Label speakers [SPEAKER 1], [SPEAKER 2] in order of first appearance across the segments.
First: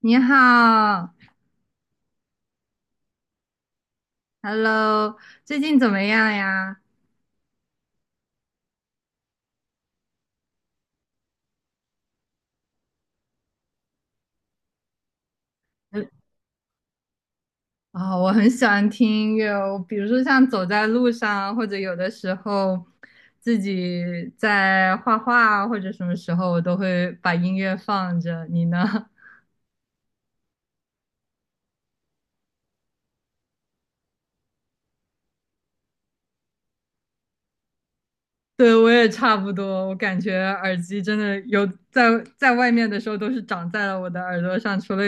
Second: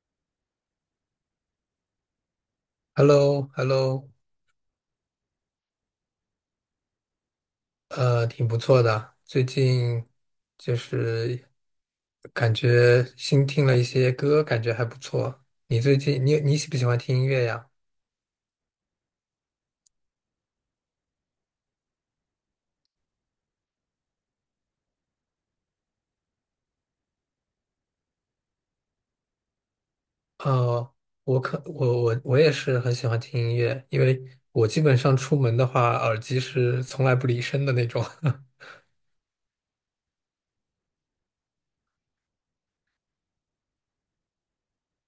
[SPEAKER 1] 你好
[SPEAKER 2] h e l l o h e l l o
[SPEAKER 1] ，Hello，最近怎么样呀？
[SPEAKER 2] 挺不错的。最近就是感觉新听了一些歌，感觉还不错。你最
[SPEAKER 1] 嗯
[SPEAKER 2] 近你喜不喜欢听音乐呀？
[SPEAKER 1] 啊、我很喜欢听音乐哦，比如说像走在路上，或者有的时候自己在画画啊，或者什么时候我都会把音乐放着。你呢？
[SPEAKER 2] 哦，我可我我我也是很喜欢听音乐，因为我基本上出门的话，耳机是从来不离身的那种。
[SPEAKER 1] 对，我也差不多，我感觉耳机真的有在外面的时候都是长在了我的耳朵上，除了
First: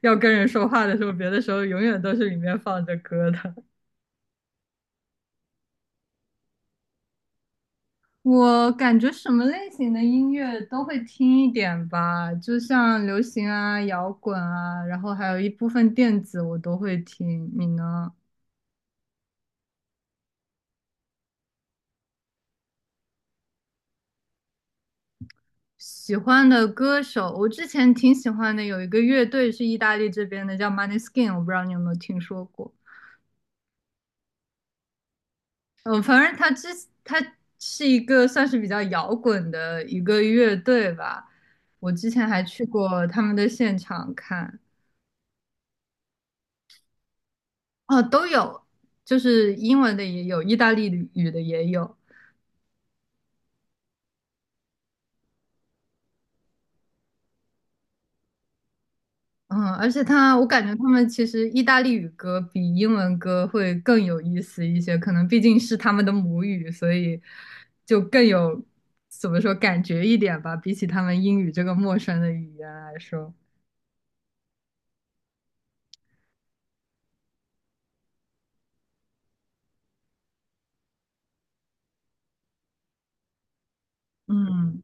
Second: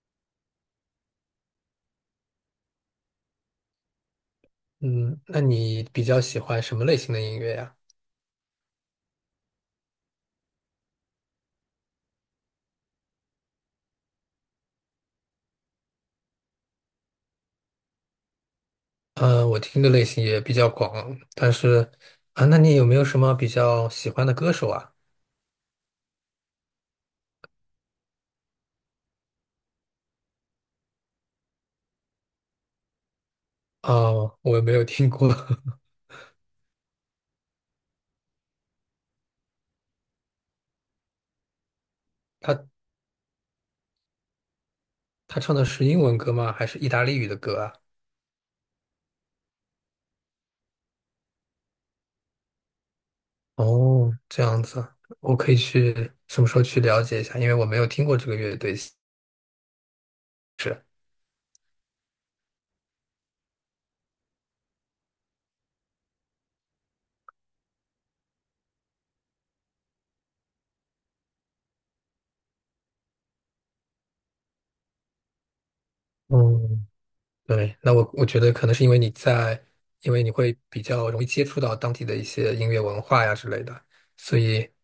[SPEAKER 1] 要跟人说话的时候，别的时候永远都是里面放着歌的。
[SPEAKER 2] 嗯，那你比较喜欢什么类型的音乐呀？
[SPEAKER 1] 我感觉什么类型的音乐都会听一点吧，就像流行啊、摇滚啊，然后还有一部分电子我都会听。你呢？
[SPEAKER 2] 我听的类型也比较广，但是啊，那你有没有什么比较喜欢的歌手啊？
[SPEAKER 1] 喜欢的歌手，我之前挺喜欢的，有一个乐队是意大利这边的，叫 m o n e y s k i n， 我不知道你有没有听说过。
[SPEAKER 2] 哦，我也没有听过。
[SPEAKER 1] 嗯，反正他是一个算是比较摇滚的一个乐队吧，我之前还
[SPEAKER 2] 他
[SPEAKER 1] 去过他们的现场看。
[SPEAKER 2] 他唱的是英文歌吗？还是意大利语的歌啊？
[SPEAKER 1] 哦，都有，就是英文的也有，意大利语的也有。
[SPEAKER 2] 哦，这样子，我可以去什么时候去了解一下，因为我没有听过这个乐队。
[SPEAKER 1] 嗯，而且他，我感觉他
[SPEAKER 2] 是。
[SPEAKER 1] 们其实意大利语歌比英文歌会更有意思一些，可能毕竟是他们的母语，所以就更有怎么说感觉一点吧，比起他们英语这个陌生的语言来说。
[SPEAKER 2] 嗯。对，那我觉得可能是因为你在，因为你会比较容易接触到当地的一些音乐文化呀之类的，所以
[SPEAKER 1] 嗯，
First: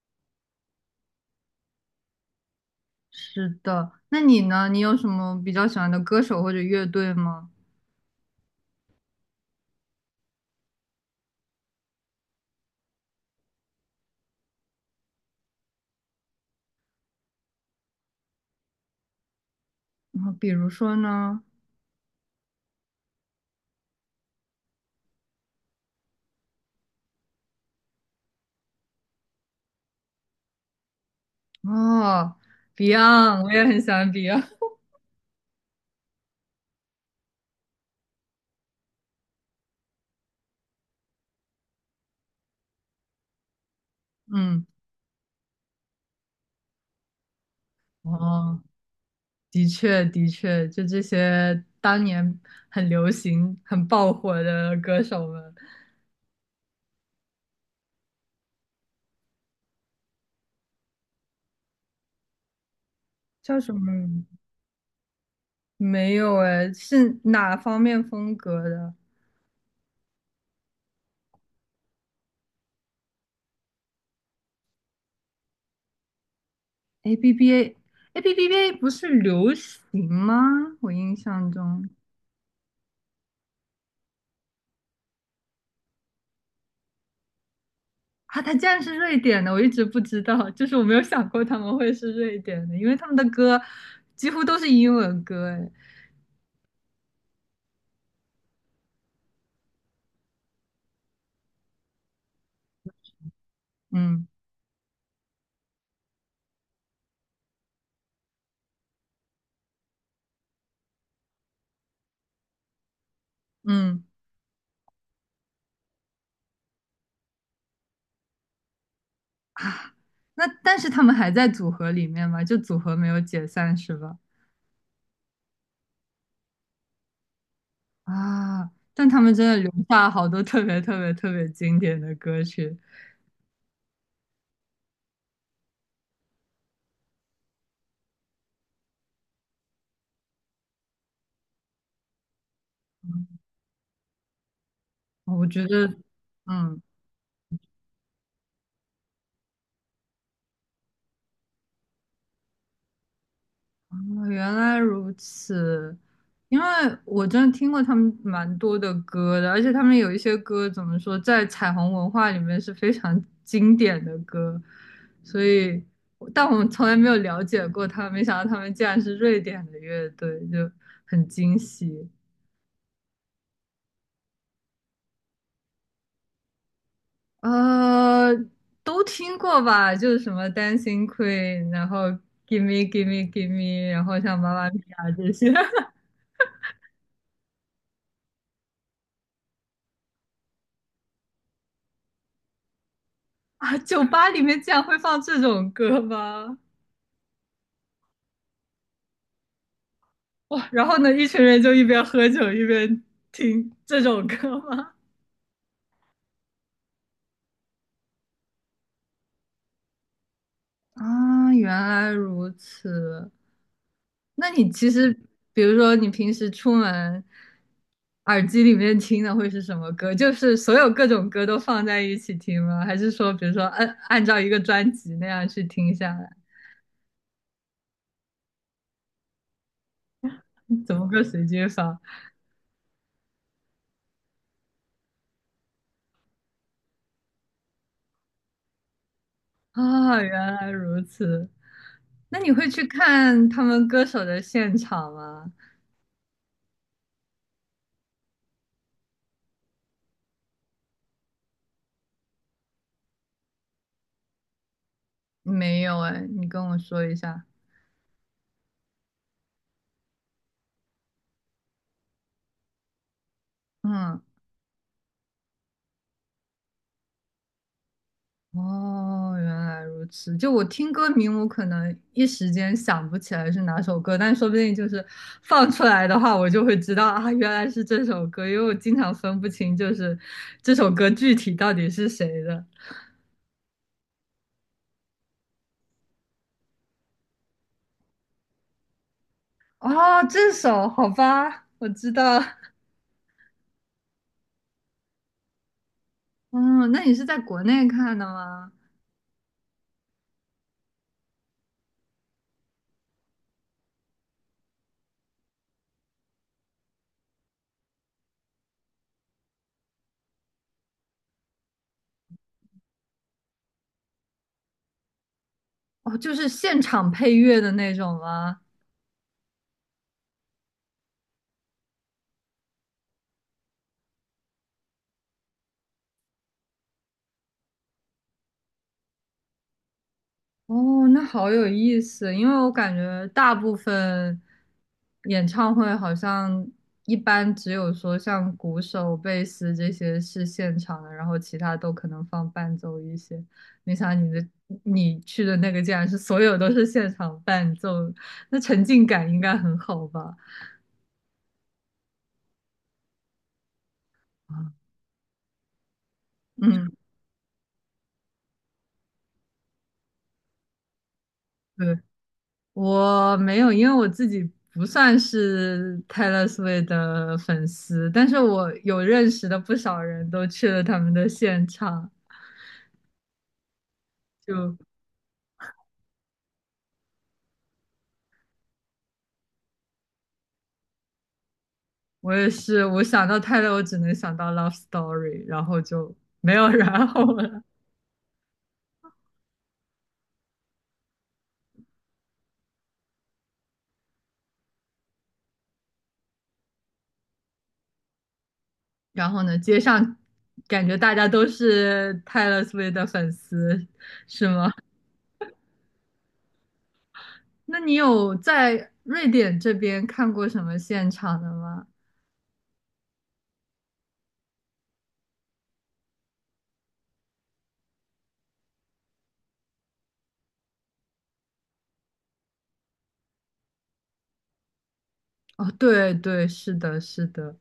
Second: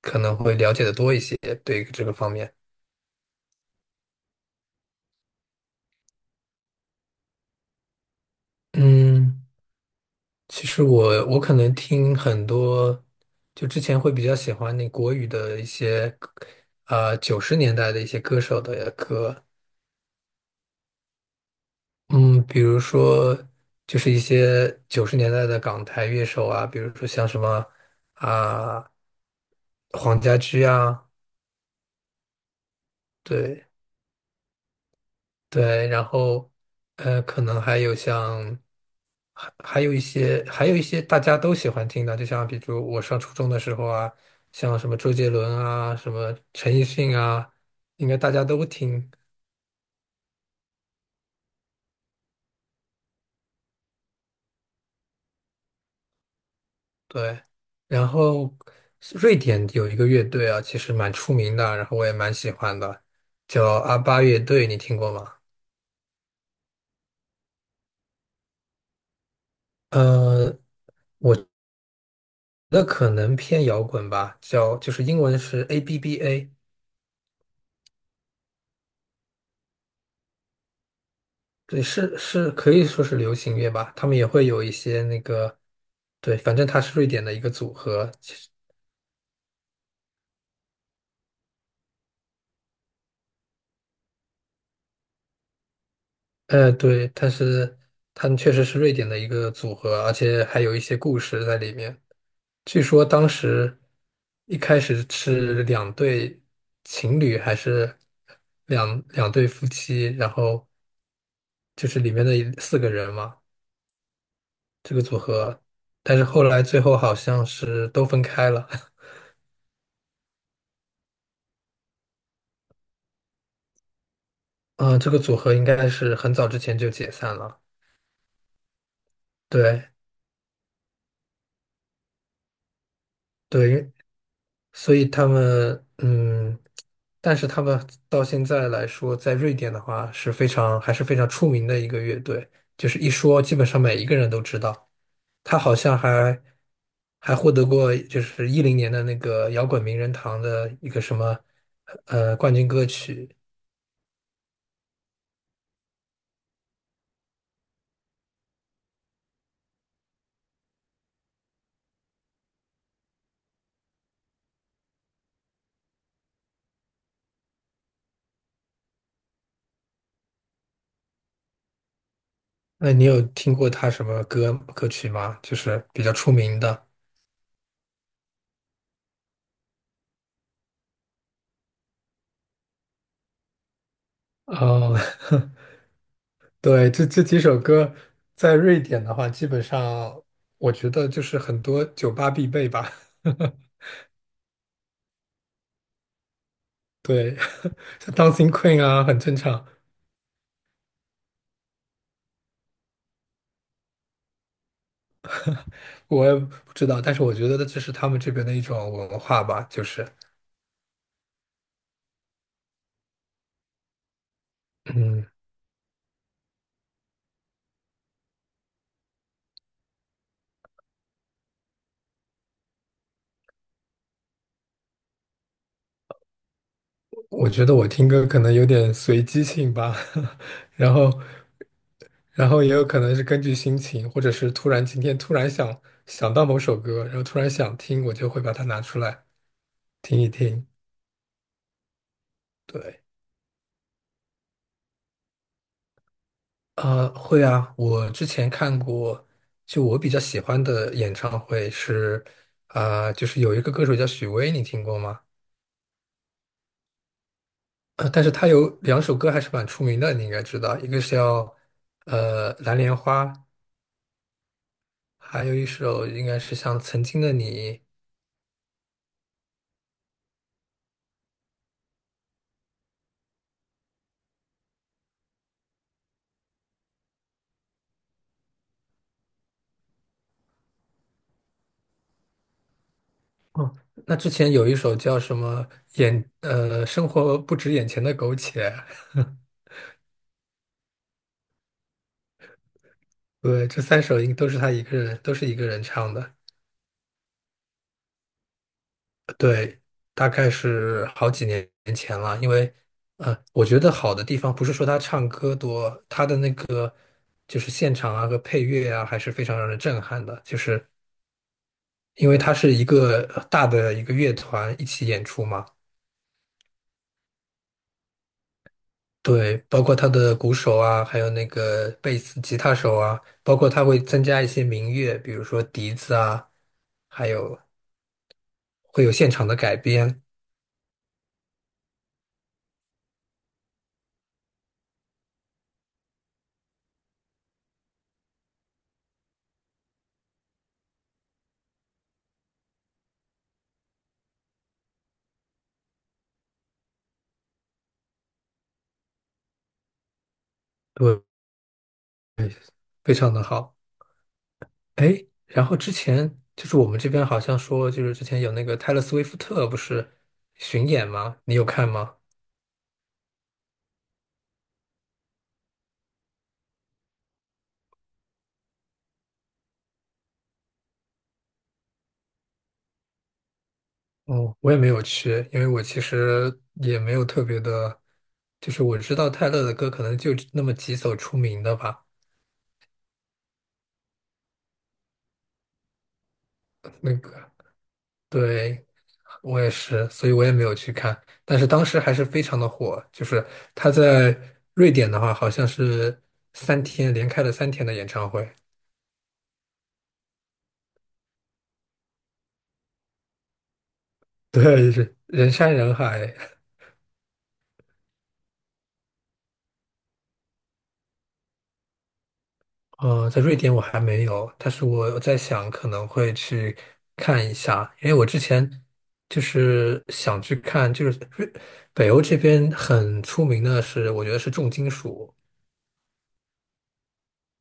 [SPEAKER 2] 可能会了解的多一些对于这个方面。
[SPEAKER 1] 是的。那你呢？你有什么比较喜欢的歌手或者乐队吗？
[SPEAKER 2] 嗯。其实我可能听很多，就之前会比较喜欢那国语的一些歌啊九十年代的一些歌手的歌。
[SPEAKER 1] 嗯，比如说呢？
[SPEAKER 2] 嗯，比如说就是一些九十年代的港台乐手啊，比如说像什么啊黄家驹啊。
[SPEAKER 1] 哦，Beyond，我也
[SPEAKER 2] 对。
[SPEAKER 1] 很喜欢 Beyond。
[SPEAKER 2] 对，然后可能还有像还还有一些还有一些大家都喜欢听的，就像比如我上初中的时候啊，
[SPEAKER 1] 嗯，
[SPEAKER 2] 像什么周杰伦啊，什么陈奕迅啊，应该大家
[SPEAKER 1] 哦。
[SPEAKER 2] 都听。
[SPEAKER 1] 的确，的确，就这些当年很流行、很爆火的歌手们，
[SPEAKER 2] 对，然后瑞典有一个乐队啊，其实蛮出名的，然后我也蛮喜欢的，
[SPEAKER 1] 叫
[SPEAKER 2] 叫
[SPEAKER 1] 什么？
[SPEAKER 2] 阿巴乐队，你听过吗？
[SPEAKER 1] 没有哎，是哪方面风格的
[SPEAKER 2] 呃，我觉得可能偏摇滚吧，叫就是英文是 ABBA。
[SPEAKER 1] ？A B B A，A B B A 不是流行吗？我印象
[SPEAKER 2] 对，
[SPEAKER 1] 中
[SPEAKER 2] 是是可以说是流行乐吧，他们也会有一些那个。对，反正他是瑞典的一个组合，其
[SPEAKER 1] 啊，
[SPEAKER 2] 实。
[SPEAKER 1] 他竟然是瑞典的，我一直不知道，就是我没有想过他们会是瑞典的，因为他们的歌几乎都是英文歌哎，
[SPEAKER 2] 对，但是他们确实是瑞典的一个组合，而且还有一些故事在里面。据说当时
[SPEAKER 1] 嗯
[SPEAKER 2] 一开始是两对情侣，还是两对夫妻，然后就是里面的四个人嘛，
[SPEAKER 1] 嗯，
[SPEAKER 2] 这个组合，但是后来最后好像是都分开了。
[SPEAKER 1] 那但是他们还在组合里面嘛，就组合没有解散是吧？
[SPEAKER 2] 啊，这个组合应该是很早之前就解散了。
[SPEAKER 1] 啊，但他们真的留
[SPEAKER 2] 对。
[SPEAKER 1] 下好多特别特别特别经典的歌曲，
[SPEAKER 2] 对，所以他们但是他们到现在来说，在瑞典的话是非常还是非常出名的一个乐队，就是一说基本上每一个人都知道。
[SPEAKER 1] 我
[SPEAKER 2] 他
[SPEAKER 1] 觉
[SPEAKER 2] 好
[SPEAKER 1] 得，
[SPEAKER 2] 像还
[SPEAKER 1] 嗯，
[SPEAKER 2] 还获得过就是一零年的那个摇滚名人堂的一个什么冠军歌曲。
[SPEAKER 1] 啊原来如此，因为我真的听过他们蛮多的歌的，而且他们有一些歌怎么说，在彩虹文化里面是非常 经典的歌，所以，但我们从来没有了解过他们，没想到他们竟然是瑞典的乐队，就很惊喜。
[SPEAKER 2] 那你有听过他什么歌歌曲吗？就是比较出名的。
[SPEAKER 1] 呃，都听过吧？就是什么《Dancing Queen》，然后《Give Me Give Me Give Me》，然后像《妈妈咪
[SPEAKER 2] 哦。
[SPEAKER 1] 呀》这些
[SPEAKER 2] 对，这这几首歌在瑞典的话，基本上我觉得就是很多酒吧必备吧。
[SPEAKER 1] 啊，酒吧里面竟然会放这种歌吗？
[SPEAKER 2] 对，像 Dancing Queen 啊，很正常。
[SPEAKER 1] 哇，然后呢，一群人就一边喝酒一边听这种歌吗？
[SPEAKER 2] 我也不知道，但是我觉得这是他们这边的一种文化吧，就是。
[SPEAKER 1] 啊，原来如此。那你其实，
[SPEAKER 2] 嗯，
[SPEAKER 1] 比如说你平时出门，耳机里面听的会是什么歌？就是所有各种歌都放在一起听吗？还是说，比如说按照一个专辑那样去听下来？
[SPEAKER 2] 我觉得我听歌可能有点随机性吧。然
[SPEAKER 1] 怎么
[SPEAKER 2] 后，
[SPEAKER 1] 个随机法
[SPEAKER 2] 然后也有可能是根据心情，或者是突然今天突然想想到某首歌，然后突然想听，我就会把它拿出来听
[SPEAKER 1] 啊？
[SPEAKER 2] 一
[SPEAKER 1] 原
[SPEAKER 2] 听。
[SPEAKER 1] 来如此。那你会去
[SPEAKER 2] 对。
[SPEAKER 1] 看他们歌手的现场吗？
[SPEAKER 2] 会啊，我之前看过，就我比较喜欢的演唱会是，啊、就是有一个歌手叫许巍，你听过吗？
[SPEAKER 1] 没有哎，你跟我说一下。
[SPEAKER 2] 但是他有两首歌还是蛮出名的，你应该知道，一个是叫《蓝莲花》，
[SPEAKER 1] 嗯。
[SPEAKER 2] 还有一首应该是像《曾经的你》。
[SPEAKER 1] 哦，原来如此。就我听歌名，我可能一时间想不起来是哪首歌，但说不定就是放出来的话，我就会知道啊，原来是这首歌，因为我经常分不清就是这首歌具体到底是谁的。
[SPEAKER 2] 哦，那之前有一首叫什么生活不止眼前的苟且。
[SPEAKER 1] 哦，这首，好吧，我知道。
[SPEAKER 2] 对，这三首应都是他一个人，都是一个人唱的。
[SPEAKER 1] 嗯，那你是在国内看的吗？
[SPEAKER 2] 对，大概是好几年前了，因为，我觉得好的地方不是说他唱歌多，他的那个就是现场啊和配乐啊，还是非常让人震撼的，就是因为他是一个大的一个乐团一起演出嘛。
[SPEAKER 1] 哦，就是现场配乐的那种吗？
[SPEAKER 2] 对，包括他的鼓手啊，还有那个贝斯、吉他手啊，包括他会增加一些民乐，比如说笛子啊，还有会有现场的改编。
[SPEAKER 1] 哦，那好有意思，因为我感觉大部分演唱会好像一般只有说像鼓手、贝斯这些是现场的，然后其他都可能放伴奏一些。没想到你去的那个竟然是所有都是现场伴奏，那沉浸感应该很好吧？
[SPEAKER 2] 对，非常的好。
[SPEAKER 1] 啊
[SPEAKER 2] 哎，然后之前就是我
[SPEAKER 1] 嗯，
[SPEAKER 2] 们这边好像说，就是之前有那个泰勒·斯威夫特不是巡演吗？你有看
[SPEAKER 1] 对。
[SPEAKER 2] 吗？
[SPEAKER 1] 我没有，因为我自己不算是 Taylor Swift 的粉丝，但是我有认识的不少人都去了他们的现场。
[SPEAKER 2] 哦，我
[SPEAKER 1] 就
[SPEAKER 2] 也没有去，因为我其实也没有特别的，就是我知道泰勒的歌可能就那么几首出名的吧。
[SPEAKER 1] 我也是，我想到 Taylor，我只能想到 Love Story，然后就没有 然
[SPEAKER 2] 那
[SPEAKER 1] 后
[SPEAKER 2] 个，
[SPEAKER 1] 了。
[SPEAKER 2] 对，我也是，所以我也没有去看。但是当时还是非常的火，就是他在瑞典的话，好像是连开了三天的演唱会。
[SPEAKER 1] 然后呢，街上感觉大家都是 Taylor Swift 的粉丝，是 吗？
[SPEAKER 2] 对，是人山人海。
[SPEAKER 1] 那你有在瑞典这边看过什么现场的吗？
[SPEAKER 2] 呃，在瑞典我还没有，但是我在想可能会去看一下，因为我之前就是想去看，就是北欧这边很出名的是，我觉得是重金属。
[SPEAKER 1] 哦，对对，是的，是的。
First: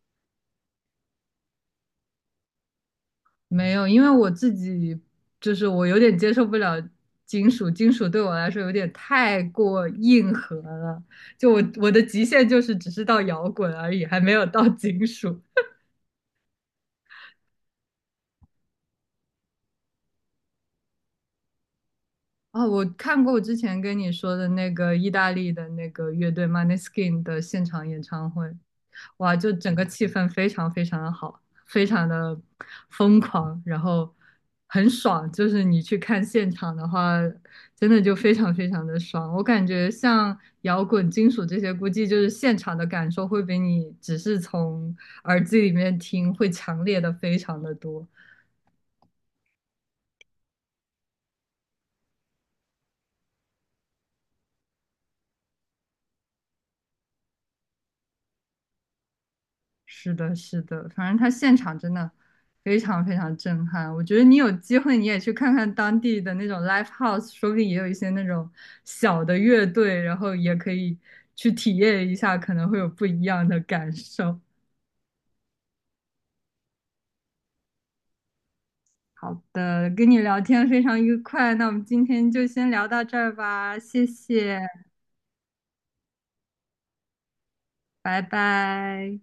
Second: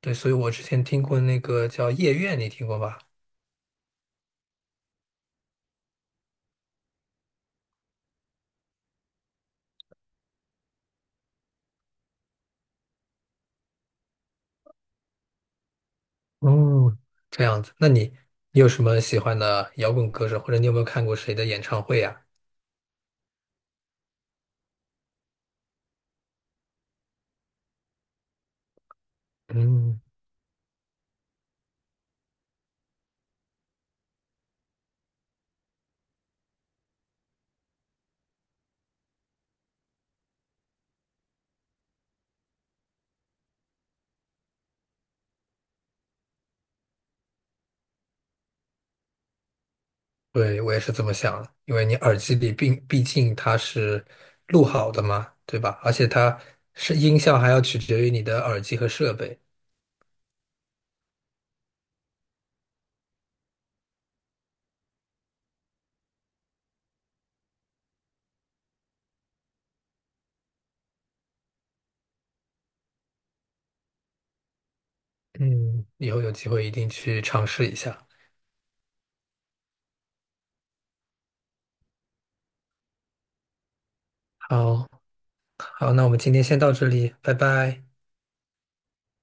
[SPEAKER 2] 对，所以我之前听过那个叫夜愿，你听过吧？
[SPEAKER 1] 没有，因为我自己就是我有点接受不了金属，金属对我来说有点太过硬核了。就我的极限就是只是到摇滚而已，还没有到金属。
[SPEAKER 2] 哦，这样子，那你你有什么喜欢的摇滚歌手，或者你有没有看过谁的演唱会呀？
[SPEAKER 1] 哦，我看过我之前跟你说的那个意大利的那个乐队 m o n e y s k i n 的现场演唱会，哇，就整个
[SPEAKER 2] 嗯。
[SPEAKER 1] 气氛非常非常的好，非常的疯狂，然后很爽。就是你去看现场的话，真的就非常非常的爽。我感觉像摇滚、金属这些，估计就是现场的感受会比你只是从耳机里面听会强烈的非常的多。
[SPEAKER 2] 对，我也是这么想的，因为你耳机里并毕竟它是录好的嘛，对吧？而且它是音效还要取决于你的耳机和设备。
[SPEAKER 1] 是的，是的，反正他现场真的非常非常震撼。我觉得你有机会你也去看看当地的那种 live house，说不定也有一些那种小的乐队，然后也可以去体验一下，可能会有不一样的感受。
[SPEAKER 2] 嗯，以后有机会一定去尝试一下。
[SPEAKER 1] 好的，跟你聊天非常愉快，那我们今天就先聊到这儿吧，谢谢，
[SPEAKER 2] 好。好，那我们今天先到这里，拜拜。
[SPEAKER 1] 拜拜。